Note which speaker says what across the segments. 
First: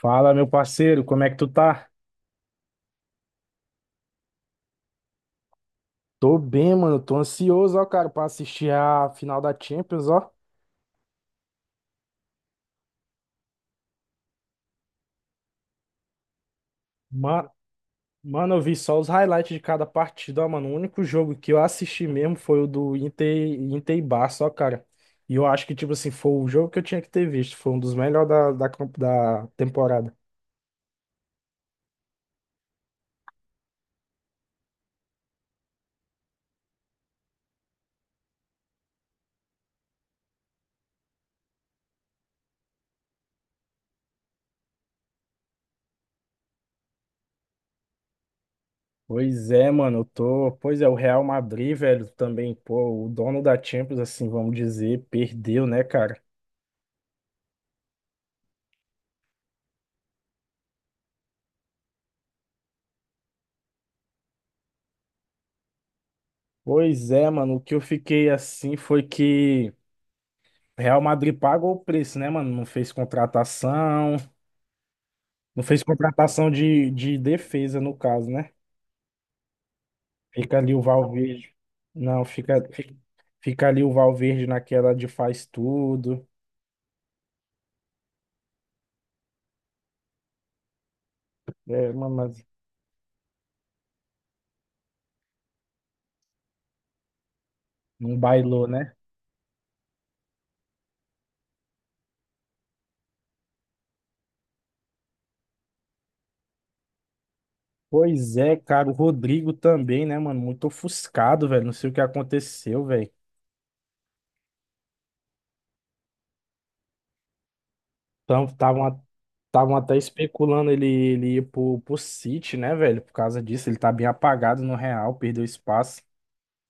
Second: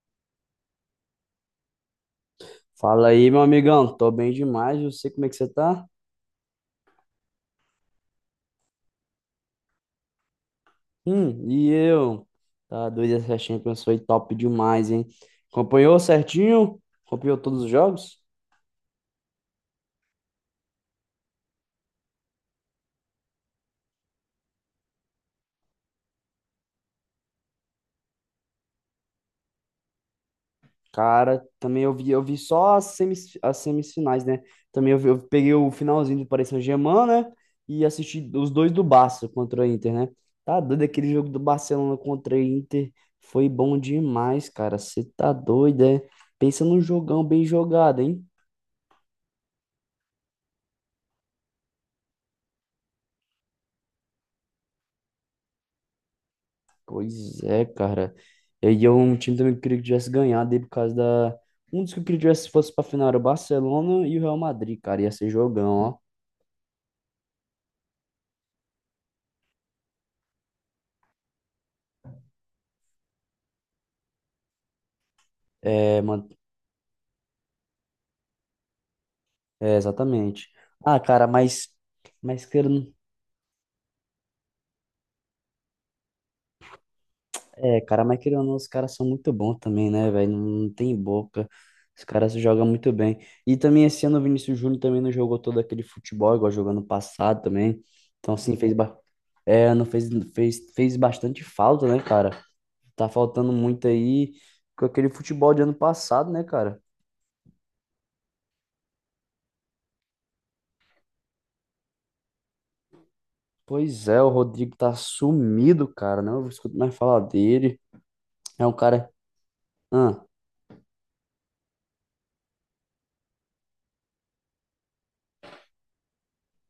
Speaker 1: Fala, meu parceiro, como é que tu tá?
Speaker 2: Fala aí, meu amigão. Tô bem demais. Eu sei como é que você tá?
Speaker 1: Tô bem, mano. Tô ansioso, ó, cara, pra assistir a final da Champions, ó.
Speaker 2: E eu? Tá doido, essa Champions foi top demais, hein? Acompanhou certinho? Acompanhou
Speaker 1: mano
Speaker 2: todos os jogos?
Speaker 1: Mano, eu vi só os highlights de cada partida, ó, mano. O único jogo que eu assisti mesmo foi o do Inter, Inter e Barça, ó, cara. E eu acho que, tipo assim, foi o jogo que eu tinha que ter visto. Foi um dos melhores da temporada.
Speaker 2: Cara, também eu vi só as semifinais, né? Também eu peguei o finalzinho do Paris Saint-Germain, né? E assisti os dois do Barça contra o Inter, né? Tá doido aquele jogo do Barcelona contra o Inter. Foi bom demais, cara. Você tá doido, é? Pensa num jogão bem jogado, hein?
Speaker 1: Pois é, mano. Eu tô. Pois é, o Real Madrid, velho, também, pô, o dono da Champions, assim, vamos dizer, perdeu, né, cara?
Speaker 2: Pois é, cara. E aí eu, um time também que eu queria que tivesse ganhado aí por causa da. Um dos que eu queria que tivesse fosse pra final era o Barcelona e o Real Madrid, cara. Ia ser jogão, ó.
Speaker 1: Pois é, mano. O que eu fiquei assim foi que. Real Madrid pagou o preço, né, mano? Não fez contratação, não fez
Speaker 2: É, mano.
Speaker 1: contratação de defesa, no caso, né?
Speaker 2: É, exatamente.
Speaker 1: Fica ali o
Speaker 2: Ah, cara,
Speaker 1: Valverde.
Speaker 2: mas.
Speaker 1: Não,
Speaker 2: Mas
Speaker 1: fica,
Speaker 2: querendo.
Speaker 1: fi- Fica ali o Valverde naquela de faz tudo.
Speaker 2: É, cara, mas querendo ou não, os caras são muito bons também, né, velho? Não, não tem boca.
Speaker 1: É,
Speaker 2: Os
Speaker 1: mano,
Speaker 2: caras
Speaker 1: mas
Speaker 2: jogam muito bem. E também esse ano o Vinícius Júnior também não jogou todo aquele futebol, igual jogou no passado também.
Speaker 1: não
Speaker 2: Então, assim,
Speaker 1: bailou, né?
Speaker 2: É, não fez bastante falta, né, cara? Tá faltando muito aí com aquele futebol de ano passado, né, cara?
Speaker 1: Pois é, cara, o Rodrigo também, né, mano? Muito ofuscado, velho. Não sei o que aconteceu, velho.
Speaker 2: Pois é, o Rodrigo tá sumido, cara. Não escuto mais falar dele.
Speaker 1: Então,
Speaker 2: É um
Speaker 1: estavam
Speaker 2: cara.
Speaker 1: estavam até
Speaker 2: Ah,
Speaker 1: especulando ele ir pro City, né, velho? Por causa disso, ele tá bem apagado no Real, perdeu espaço.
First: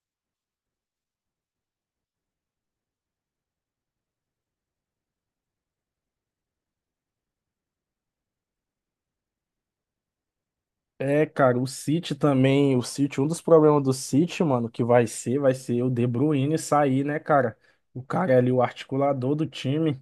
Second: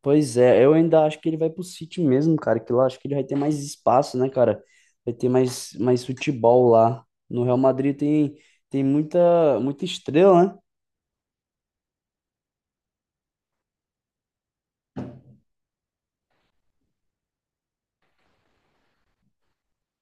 Speaker 2: pois é, eu ainda acho que ele vai pro City mesmo, cara. Que lá acho que ele vai ter mais espaço, né, cara? Vai ter mais futebol lá. No Real Madrid tem muita, muita estrela, né?
Speaker 1: É, cara, o City também, o City, um dos problemas do City, mano, que vai ser o De Bruyne sair, né, cara? O cara é ali, o articulador do time.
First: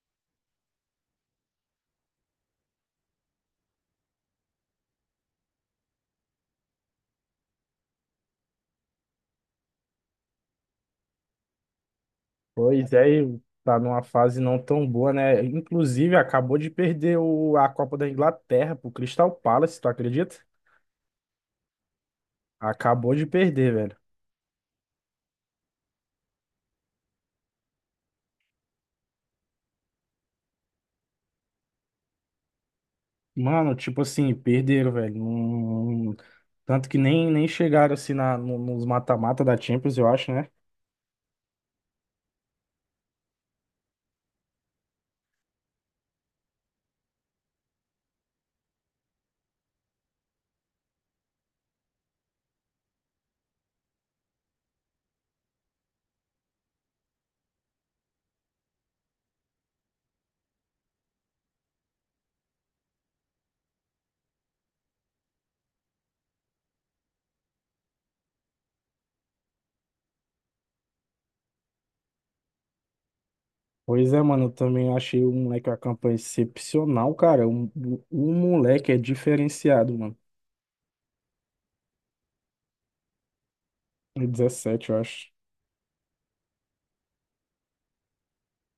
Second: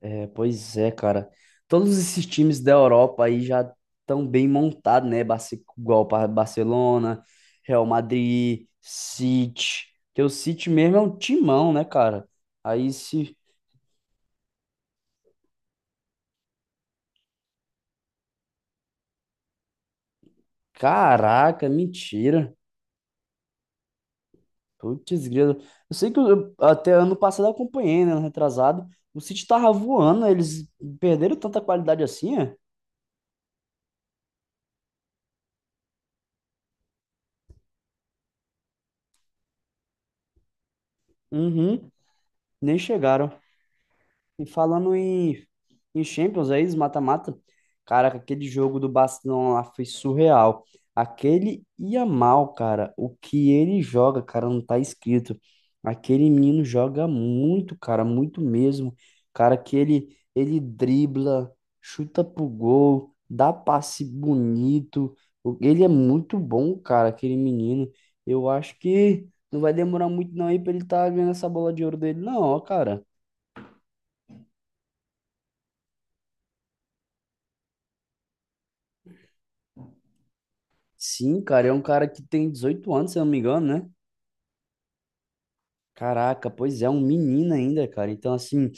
Speaker 2: É, pois é, cara. Todos esses times da Europa aí já estão bem montados, né? Igual para Barcelona, Real Madrid, City. Porque o City mesmo é um timão, né, cara?
Speaker 1: Pois
Speaker 2: Aí
Speaker 1: é,
Speaker 2: se.
Speaker 1: e tá numa fase não tão boa, né? Inclusive, acabou de perder o, a Copa da Inglaterra pro Crystal Palace, tu acredita?
Speaker 2: Caraca, mentira.
Speaker 1: Acabou de perder, velho.
Speaker 2: Putz, grilo. Eu sei que até ano passado eu acompanhei, né? Ano retrasado. O City tava voando, né? Eles perderam tanta qualidade assim, é?
Speaker 1: Mano, tipo assim, perderam, velho. Tanto que nem chegaram assim na, no- nos mata-mata da Champions, eu acho, né?
Speaker 2: Uhum, nem chegaram. E falando em Champions aí, os mata-mata, caraca, aquele jogo do Barcelona lá foi surreal. Aquele Yamal, cara, o que ele joga, cara, não tá escrito. Aquele menino joga muito, cara, muito mesmo. Cara, que ele dribla, chuta pro gol, dá passe bonito. Ele é muito bom, cara, aquele menino. Eu acho que não vai demorar muito não aí pra ele tá ganhando essa bola de ouro dele, não, ó, cara.
Speaker 1: Pois é, mano, eu também achei o moleque a campanha excepcional, cara. O moleque é diferenciado, mano.
Speaker 2: Sim, cara, é um cara que tem 18 anos, se eu não me engano, né?
Speaker 1: É 17, eu acho.
Speaker 2: Caraca, pois é, um menino ainda, cara. Então, assim,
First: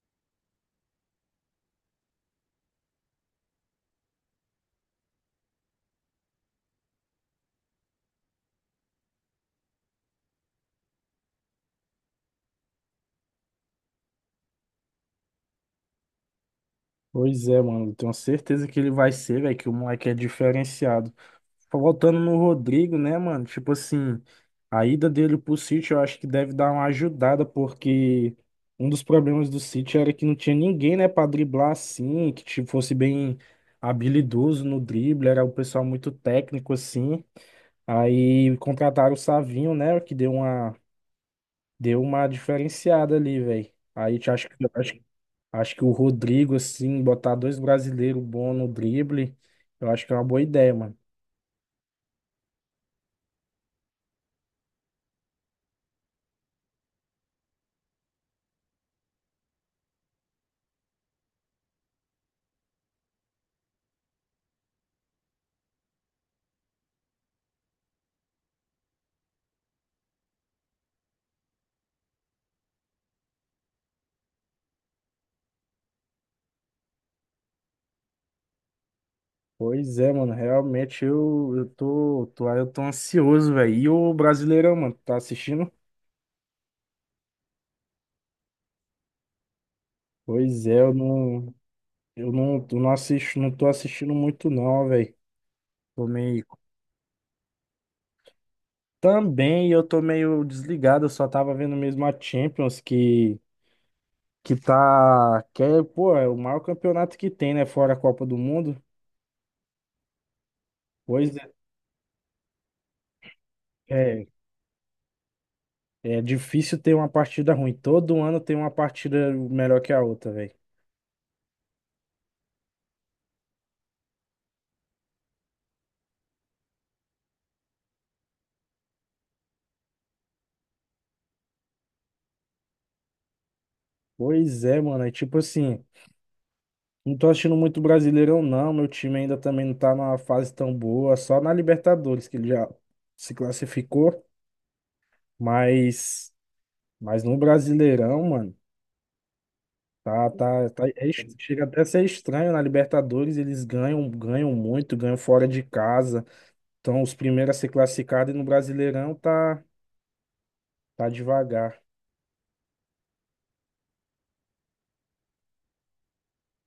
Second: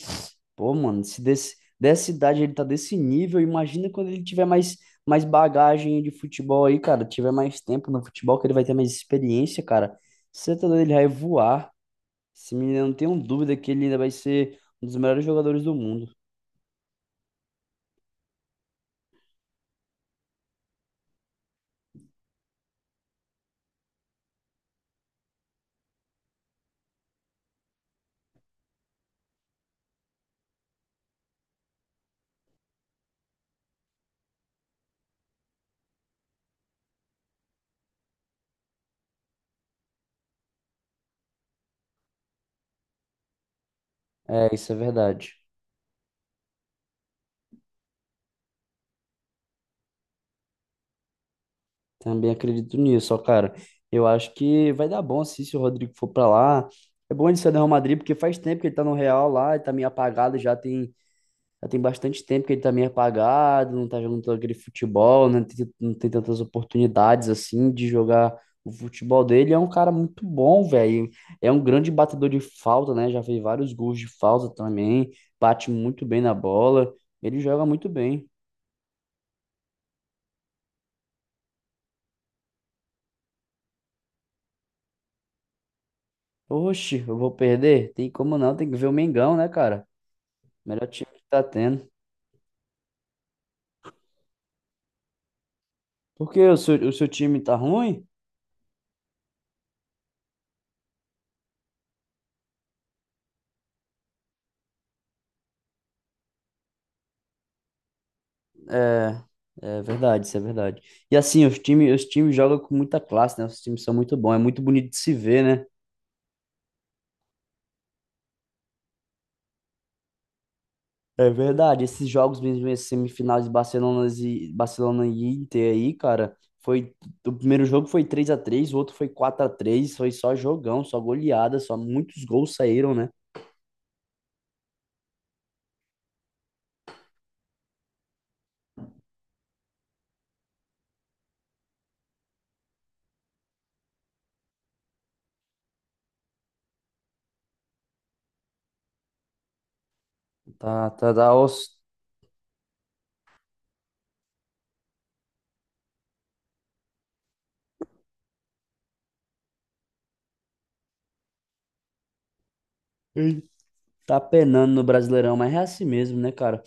Speaker 2: pô, mano, se desse, dessa idade ele tá desse nível, imagina quando ele tiver mais bagagem de futebol aí, cara. Tiver mais tempo no futebol, que ele vai ter mais experiência, cara. Você tá doido, ele vai voar. Esse menino, eu não tenho dúvida que ele ainda vai ser um dos melhores jogadores do mundo.
Speaker 1: Pois é, mano, eu tenho certeza que ele vai ser, velho, que o moleque é diferenciado. Voltando no Rodrigo, né, mano? Tipo assim, a ida dele pro City eu acho que deve dar uma ajudada, porque um dos problemas do City era que não tinha ninguém, né, pra driblar assim, que tipo, fosse bem habilidoso no drible, era um pessoal muito técnico assim. Aí contrataram o Savinho, né? Que deu uma diferenciada ali, velho. Aí te- acho
Speaker 2: É,
Speaker 1: que,
Speaker 2: isso é
Speaker 1: acho,
Speaker 2: verdade.
Speaker 1: Acho que o Rodrigo, assim, botar dois brasileiros bons no drible, eu acho que é uma boa ideia, mano.
Speaker 2: Também acredito nisso, ó, cara. Eu acho que vai dar bom assim, se o Rodrigo for pra lá. É bom ele ser do Real Madrid, porque faz tempo que ele tá no Real lá, ele tá meio apagado, já tem bastante tempo que ele tá meio apagado, não tá jogando todo aquele futebol, né? Não tem tantas oportunidades assim de jogar o futebol dele. É um cara muito bom, velho. É um grande batedor de falta, né? Já fez vários gols de falta também, bate muito bem na bola, ele joga muito bem.
Speaker 1: Pois é, mano. Realmente eu tô ansioso, velho. E o Brasileirão, mano, tá assistindo?
Speaker 2: Oxe, eu vou perder? Tem como não, tem que ver o Mengão, né, cara?
Speaker 1: Pois é,
Speaker 2: Melhor
Speaker 1: eu
Speaker 2: time que tá
Speaker 1: não,
Speaker 2: tendo.
Speaker 1: eu não, eu não assisto, não tô assistindo muito, não, velho. Tô
Speaker 2: Porque
Speaker 1: meio.
Speaker 2: o seu time tá ruim?
Speaker 1: Também eu tô meio desligado, eu só tava vendo mesmo a Champions que. Que tá. Que é, pô, é o maior campeonato que tem, né? Fora a Copa do Mundo.
Speaker 2: É, é verdade, isso é verdade. E
Speaker 1: Pois é,
Speaker 2: assim, os times jogam com muita classe, né? Os times são muito
Speaker 1: é,
Speaker 2: bons, é muito bonito de se ver, né?
Speaker 1: é difícil ter uma partida ruim. Todo ano tem uma partida melhor que a outra, velho.
Speaker 2: É verdade. Esses jogos mesmo, esses semifinais de Barcelona e Inter aí, cara, foi. O primeiro jogo foi 3-3, o outro foi 4-3. Foi só jogão, só goleada, só muitos gols saíram, né?
Speaker 1: Pois é, mano. É tipo assim, não tô achando muito Brasileirão, não. Meu time ainda também não tá numa fase tão boa. Só na Libertadores, que ele já se classificou. Mas, mas no Brasileirão, mano,
Speaker 2: Tá, tá, tá,
Speaker 1: chega até a ser estranho. Na Libertadores eles ganham, ganham muito, ganham fora de casa. Então, os primeiros a ser classificado e no Brasileirão tá devagar.
Speaker 2: ei. Tá penando no Brasileirão, mas é assim mesmo, né, cara?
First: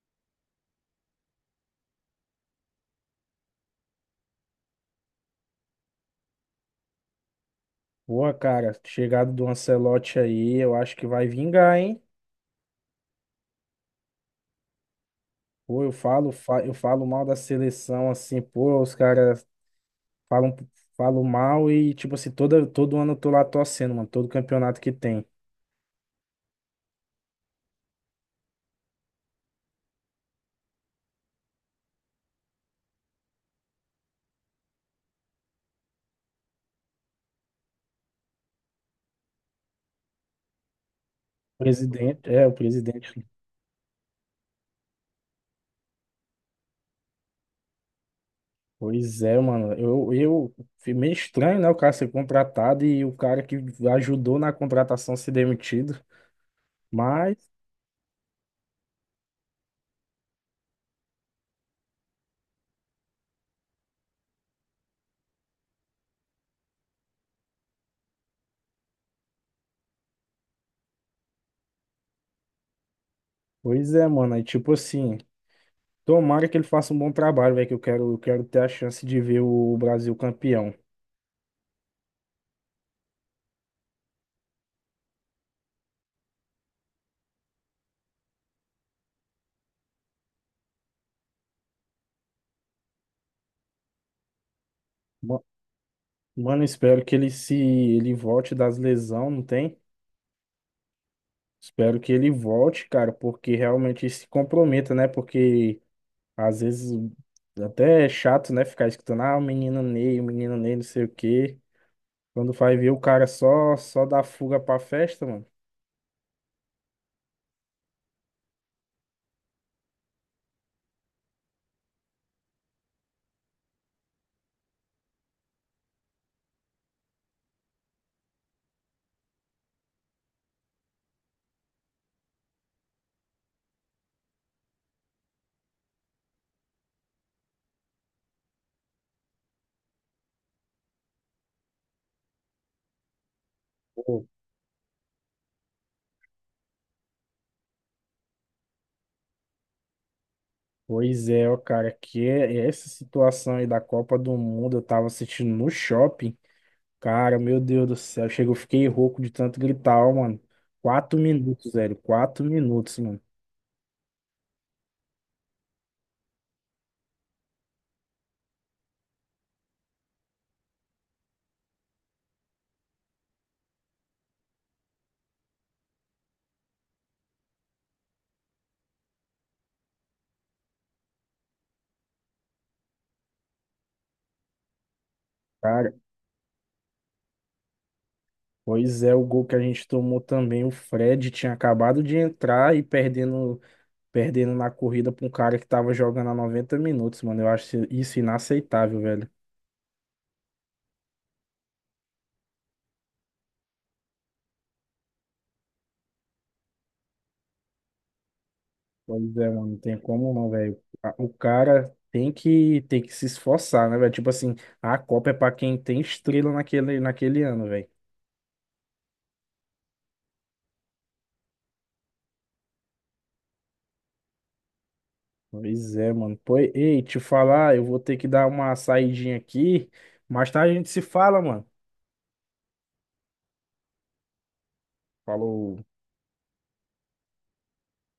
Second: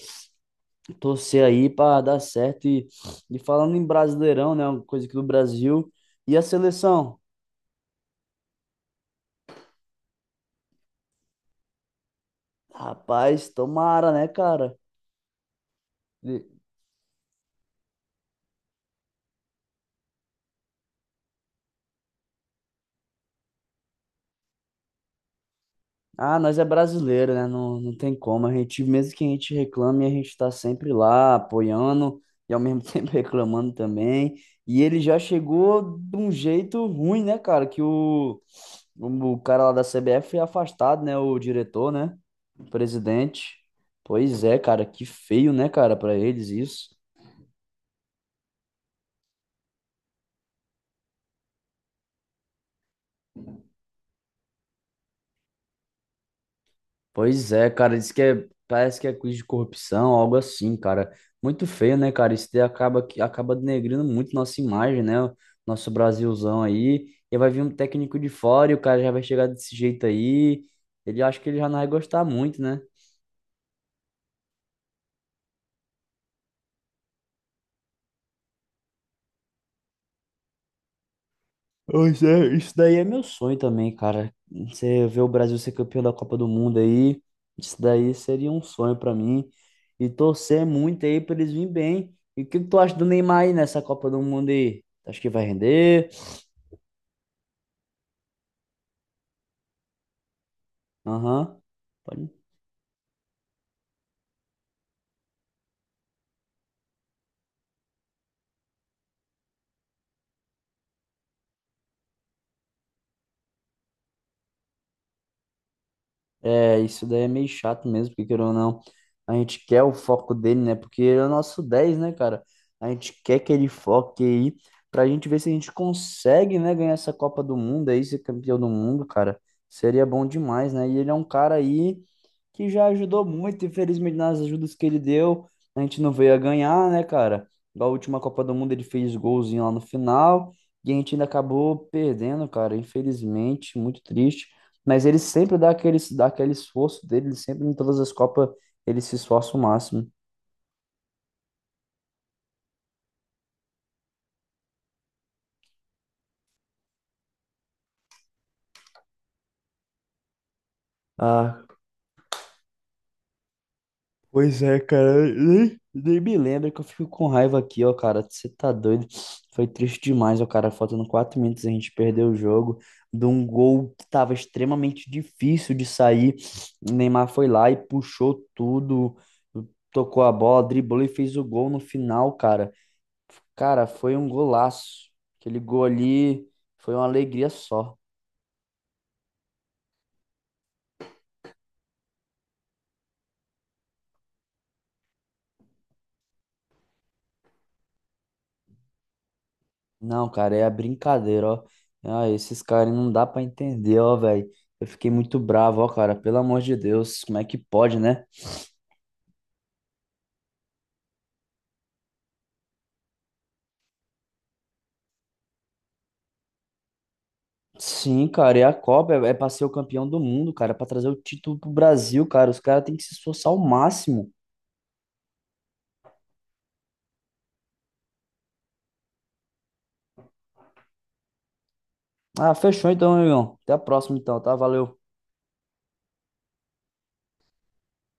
Speaker 2: Torcer aí para dar certo. E falando em Brasileirão, né? Uma coisa aqui do Brasil. E a seleção?
Speaker 1: Boa, cara, chegada do Ancelotti aí, eu acho que vai vingar, hein?
Speaker 2: Rapaz, tomara, né, cara?
Speaker 1: Pô, eu falo, fa- Eu falo mal da seleção, assim, pô, os caras falam, falam mal e, tipo assim, todo ano eu tô lá torcendo, mano, todo campeonato que tem.
Speaker 2: Ah, nós é brasileiro, né? Não, não tem como. A gente, mesmo que a gente reclame, a gente tá sempre lá apoiando e ao mesmo tempo reclamando também. E ele já chegou de um jeito ruim, né, cara? Que o cara lá da CBF foi afastado, né? O diretor, né?
Speaker 1: Presidente, é, o
Speaker 2: O
Speaker 1: presidente.
Speaker 2: presidente. Pois é, cara, que feio, né, cara, pra eles isso.
Speaker 1: Pois é, mano, fui meio estranho, né, o cara ser contratado e o cara que ajudou na contratação ser demitido, mas...
Speaker 2: Pois é, cara, diz que é, parece que é quiz de corrupção, algo assim, cara. Muito feio, né, cara? Isso daí acaba, acaba denegrindo muito nossa imagem, né? Nosso Brasilzão aí. E vai vir um técnico de fora e o cara já vai chegar desse jeito aí. Ele acha que ele já não vai gostar muito, né?
Speaker 1: Pois é, mano. Aí, tipo assim, tomara que ele faça um bom trabalho, velho, que eu quero ter a chance de ver o Brasil campeão.
Speaker 2: Pois é, isso daí é meu sonho também, cara. Você ver o Brasil ser campeão da Copa do Mundo aí, isso daí seria um sonho pra mim. E torcer muito aí pra eles virem bem. E o que que tu acha do Neymar aí nessa Copa do Mundo aí? Acho que
Speaker 1: Ma-
Speaker 2: vai render?
Speaker 1: Mano, espero que ele se ele volte das lesão, não tem?
Speaker 2: Aham.
Speaker 1: Espero que ele
Speaker 2: Pode.
Speaker 1: volte, cara, porque realmente se comprometa, né? Porque às vezes até é chato, né, ficar escutando, ah, o menino Ney, não sei o quê. Quando vai ver o cara só dá fuga pra festa, mano.
Speaker 2: É, isso daí é meio chato mesmo, porque querendo ou não, a gente quer o foco dele, né? Porque ele é o nosso 10, né, cara? A gente quer que ele foque aí pra gente ver se a gente consegue, né, ganhar essa Copa do Mundo aí, ser campeão do mundo, cara. Seria bom demais, né? E ele é um cara aí que já ajudou muito, infelizmente nas ajudas que ele deu, a gente não veio a ganhar, né, cara? Na última Copa do Mundo ele fez golzinho lá no final e a gente ainda acabou perdendo, cara. Infelizmente, muito
Speaker 1: Pô,
Speaker 2: triste. Mas ele sempre dá aquele esforço dele, ele sempre em todas as Copas ele se esforça o máximo.
Speaker 1: pois é, ó, cara, que é- essa situação aí da Copa do Mundo, eu tava assistindo no shopping. Cara, meu Deus do céu, chegou, fiquei rouco de tanto gritar, ó, mano. Quatro
Speaker 2: Ah,
Speaker 1: minutos, velho, quatro minutos, mano.
Speaker 2: pois é, cara. Eu nem me lembro, que eu fico com raiva aqui, ó, cara. Você tá doido? Foi triste demais, ó, cara. Faltando 4 minutos a gente perdeu o jogo de um gol que tava extremamente difícil de sair. O Neymar foi lá e puxou tudo, tocou a bola, driblou e fez o gol no final, cara. Cara, foi um golaço. Aquele gol
Speaker 1: Cara,
Speaker 2: ali foi uma alegria só.
Speaker 1: pois é, o gol que a gente tomou também, o Fred tinha acabado de entrar e perdendo, perdendo na corrida pra um cara que tava jogando há 90 minutos, mano. Eu acho isso inaceitável, velho.
Speaker 2: Não, cara, é a brincadeira, ó. Ah, esses caras não dá pra entender, ó, velho. Eu fiquei muito bravo, ó, cara. Pelo amor de Deus, como é que pode, né?
Speaker 1: Pois é, mano, não tem como não, velho. A- O cara tem que se esforçar, né, velho? Tipo assim, a Copa é pra quem tem estrela naquele ano, velho.
Speaker 2: Sim, cara, e a Copa é pra ser o campeão do mundo, cara. É pra trazer o título pro Brasil, cara. Os caras têm que se esforçar ao máximo.
Speaker 1: Pois é, mano. Pois, ei, te falar, eu vou ter que dar uma saidinha aqui. Mais tarde a gente se fala, mano.
Speaker 2: Ah, fechou então, meu irmão. Até a próxima então, tá? Valeu.
Speaker 1: Falou.